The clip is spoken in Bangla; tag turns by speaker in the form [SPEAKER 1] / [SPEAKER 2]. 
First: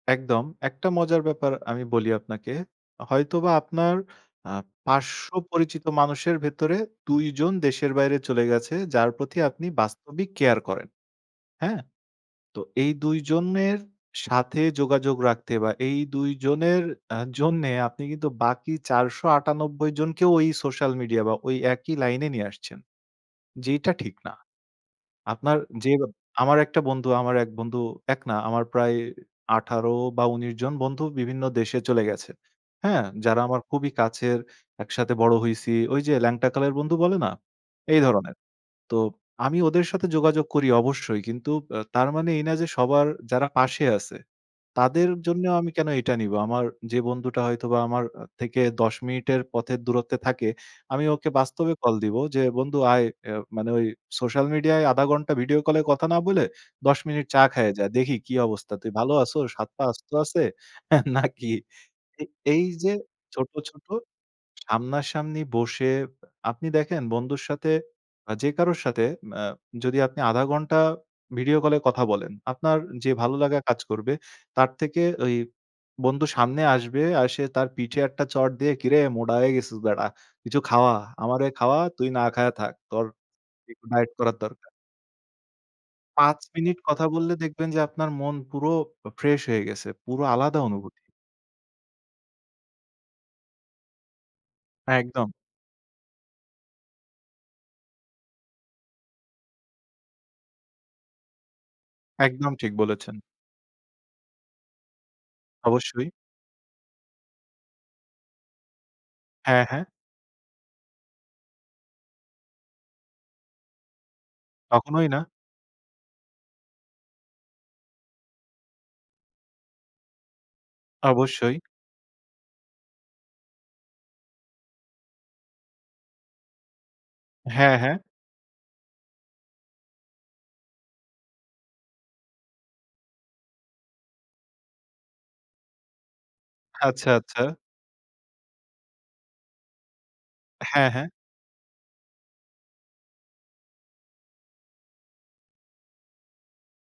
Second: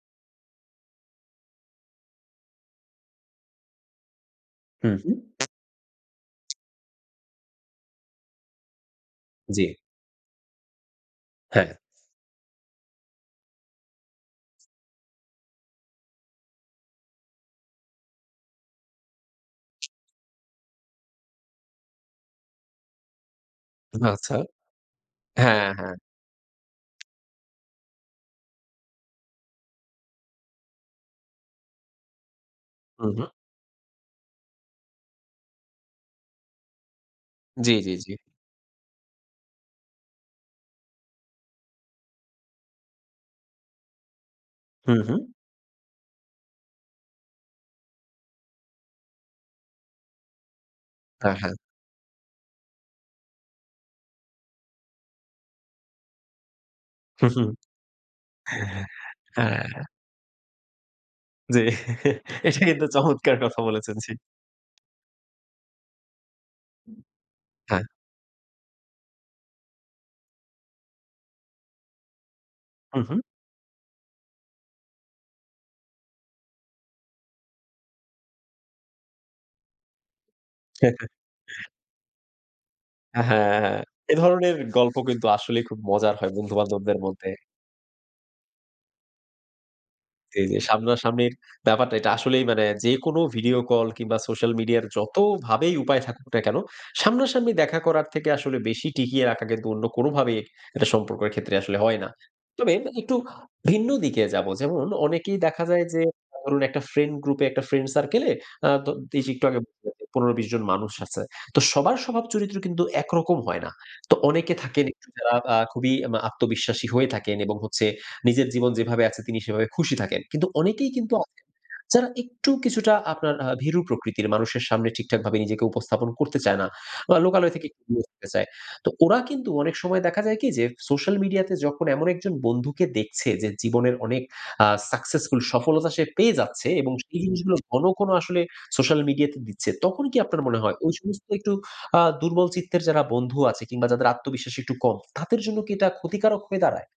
[SPEAKER 1] একদম। একটা মজার ব্যাপার আমি বলি আপনাকে। হয়তোবা আপনার আ
[SPEAKER 2] হুম, হুম।
[SPEAKER 1] পার্শ্ব পরিচিত মানুষের ভেতরে ২ জন দেশের বাইরে চলে গেছে, যার প্রতি আপনি
[SPEAKER 2] জি।
[SPEAKER 1] বাস্তবিক কেয়ার করেন।
[SPEAKER 2] হ্যাঁ।
[SPEAKER 1] হ্যাঁ? তো এই ২ জনের সাথে যোগাযোগ রাখতে বা এই ২ জনের আ জন্যে, আপনি কিন্তু বাকি ৪৯৮ জনকেও ওই সোশ্যাল মিডিয়া বা ওই একই লাইনে নিয়ে আসছেন। যেইটা ঠিক না।
[SPEAKER 2] আচ্ছা। হ্যাঁ,
[SPEAKER 1] আপনার যে আমার একটা
[SPEAKER 2] হ্যাঁ।
[SPEAKER 1] বন্ধু আমার এক বন্ধু এক না আমার প্রায় ১৮ বা ১৯ জন বন্ধু বিভিন্ন দেশে চলে গেছে। হ্যাঁ?
[SPEAKER 2] হুম, হুম।
[SPEAKER 1] যারা আমার খুবই কাছের একসাথে বড় হইছি। ওই যে ল্যাংটাকালের বন্ধু বলে না?
[SPEAKER 2] জি, জি,
[SPEAKER 1] এই
[SPEAKER 2] জি।
[SPEAKER 1] ধরনের। তো আমি ওদের সাথে যোগাযোগ করি অবশ্যই। কিন্তু আ তার মানে এই না যে সবার যারা পাশে আছে,
[SPEAKER 2] হুম,
[SPEAKER 1] তাদের
[SPEAKER 2] হুম।
[SPEAKER 1] জন্য আমি কেন এটা নিবো? আমার যে বন্ধুটা হয়তোবা আমার আ থেকে ১০ মিনিটের পথের দূরত্বে থাকে, আমি ওকে
[SPEAKER 2] আ হ্যাঁ।
[SPEAKER 1] বাস্তবে কল দিব যে বন্ধু আয় ইয়ে মানে ওই সোশ্যাল মিডিয়ায় ০.৫ ঘন্টা ভিডিও কলে কথা না বলে "১০ মিনিট
[SPEAKER 2] হুম,
[SPEAKER 1] চা
[SPEAKER 2] হুম।
[SPEAKER 1] খাইয়া যা। দেখি কি অবস্থা। তুই ভালো আছোস? হাত, পা
[SPEAKER 2] অ্যা
[SPEAKER 1] আস্ত আছে? হ্যাঁ, নাকি?"
[SPEAKER 2] জি। এটা,
[SPEAKER 1] এই
[SPEAKER 2] কিন্তু
[SPEAKER 1] যে,
[SPEAKER 2] চমৎকার
[SPEAKER 1] ছোট
[SPEAKER 2] কথা
[SPEAKER 1] ছোট
[SPEAKER 2] বলেছেন জি।
[SPEAKER 1] সামনা-সামনি বসে আপনি দেখেন বন্ধুর সাথে
[SPEAKER 2] হ্যাঁ।
[SPEAKER 1] যে কারোর সাথে ম্যা যদি আপনি ০.৫ ঘণ্টা ভিডিও কলে কথা বলেন, আপনার
[SPEAKER 2] হুম,
[SPEAKER 1] যে
[SPEAKER 2] হুম।
[SPEAKER 1] ভালোলাগা কাজ করবে তার থেকে ওই বন্ধু সামনে আসবে, আর সে তার পিঠে একটা চড় দিয়ে, “কিরে মোডা হয়ে গেছস বেডা কিছু খাওয়া। আমারে খাওয়া তুই না খাইয়া থাক। তোর
[SPEAKER 2] আ হ্যাঁ,
[SPEAKER 1] একটু ডায়েট
[SPEAKER 2] এ
[SPEAKER 1] করার
[SPEAKER 2] ধরনের
[SPEAKER 1] দরকার।”
[SPEAKER 2] গল্প কিন্তু আসলেই খুব মজার হয়
[SPEAKER 1] ৫
[SPEAKER 2] বন্ধু
[SPEAKER 1] মিনিট
[SPEAKER 2] বান্ধবদের
[SPEAKER 1] কথা
[SPEAKER 2] মধ্যে।
[SPEAKER 1] বললে দেখবেন যে আপনার মন পুরো অ ফ্রেশ হয়ে গেছে, পুরো
[SPEAKER 2] জি, জি,
[SPEAKER 1] আলাদা
[SPEAKER 2] যে
[SPEAKER 1] অনুভূতি।
[SPEAKER 2] সামনাসামনির ব্যাপারটা, এটা আসলেই মানে যেকোনো ভিডিও কল কিংবা সোশ্যাল মিডিয়ার
[SPEAKER 1] একদম।
[SPEAKER 2] যতভাবেই উপায় থাকুক না কেন, সামনাসামনি দেখা করার থেকে আসলে বেশি টিকিয়ে রাখা কিন্তু অন্য কোনভাবেই একটা সম্পর্কের ক্ষেত্রে আসলে হয় না।
[SPEAKER 1] একদম, ঠিক
[SPEAKER 2] তবে
[SPEAKER 1] বলেছেন।
[SPEAKER 2] একটু ভিন্ন দিকে যাবো। যেমন, অনেকেই দেখা যায় যে
[SPEAKER 1] অবশ্যই।
[SPEAKER 2] ধরুন একটা ফ্রেন্ড গ্রুপে, একটা ফ্রেন্ড সার্কেলে। আ তো [unintelligible] একটু আগে
[SPEAKER 1] হ্যাঁ, হ্যাঁ।
[SPEAKER 2] ১৫-২০ জন মানুষ আছে। তো সবার স্বভাব চরিত্র কিন্তু একরকম হয় না। তো অনেকে থাকেন একটু
[SPEAKER 1] কখনোই না।
[SPEAKER 2] যারা বা আ খুবই এম আ আত্মবিশ্বাসী হয়ে থাকেন এবং হচ্ছে নিজের জীবন যেভাবে আছে, তিনি সেভাবে খুশি থাকেন। কিন্তু অনেকেই কিন্তু, [unintelligible]
[SPEAKER 1] অবশ্যই।
[SPEAKER 2] যারা একটু কিছুটা আপনার আ ভীরু প্রকৃতির। মানুষের সামনে ঠিকঠাকভাবে নিজেকে উপস্থাপন করতে চায় না, বা লোকালয় থেকে
[SPEAKER 1] হ্যাঁ, হ্যাঁ।
[SPEAKER 2] দূরে থাকতে চায়। তো ওরা কিন্তু অনেক সময় দেখা যায় কি, যে সোশ্যাল মিডিয়াতে যখন এমন একজন বন্ধুকে দেখছে, যে জীবনে অনেক আ সাকসেসফুল, সফলতা সে পেয়ে যাচ্ছে এবং
[SPEAKER 1] আচ্ছা,
[SPEAKER 2] সেই
[SPEAKER 1] আচ্ছা।
[SPEAKER 2] জিনিসগুলো ঘন, ঘন আসলে সোশ্যাল মিডিয়াতে দিচ্ছে, তখন কি আপনার মনে হয়
[SPEAKER 1] হ্যাঁ,
[SPEAKER 2] ওই
[SPEAKER 1] হ্যাঁ।
[SPEAKER 2] সমস্ত একটু আ দুর্বল চিত্তের যারা বন্ধু আছে কিংবা যাদের আত্মবিশ্বাস একটু কম, তাদের জন্য কি এটা ক্ষতিকারক হয়ে দাঁড়ায়?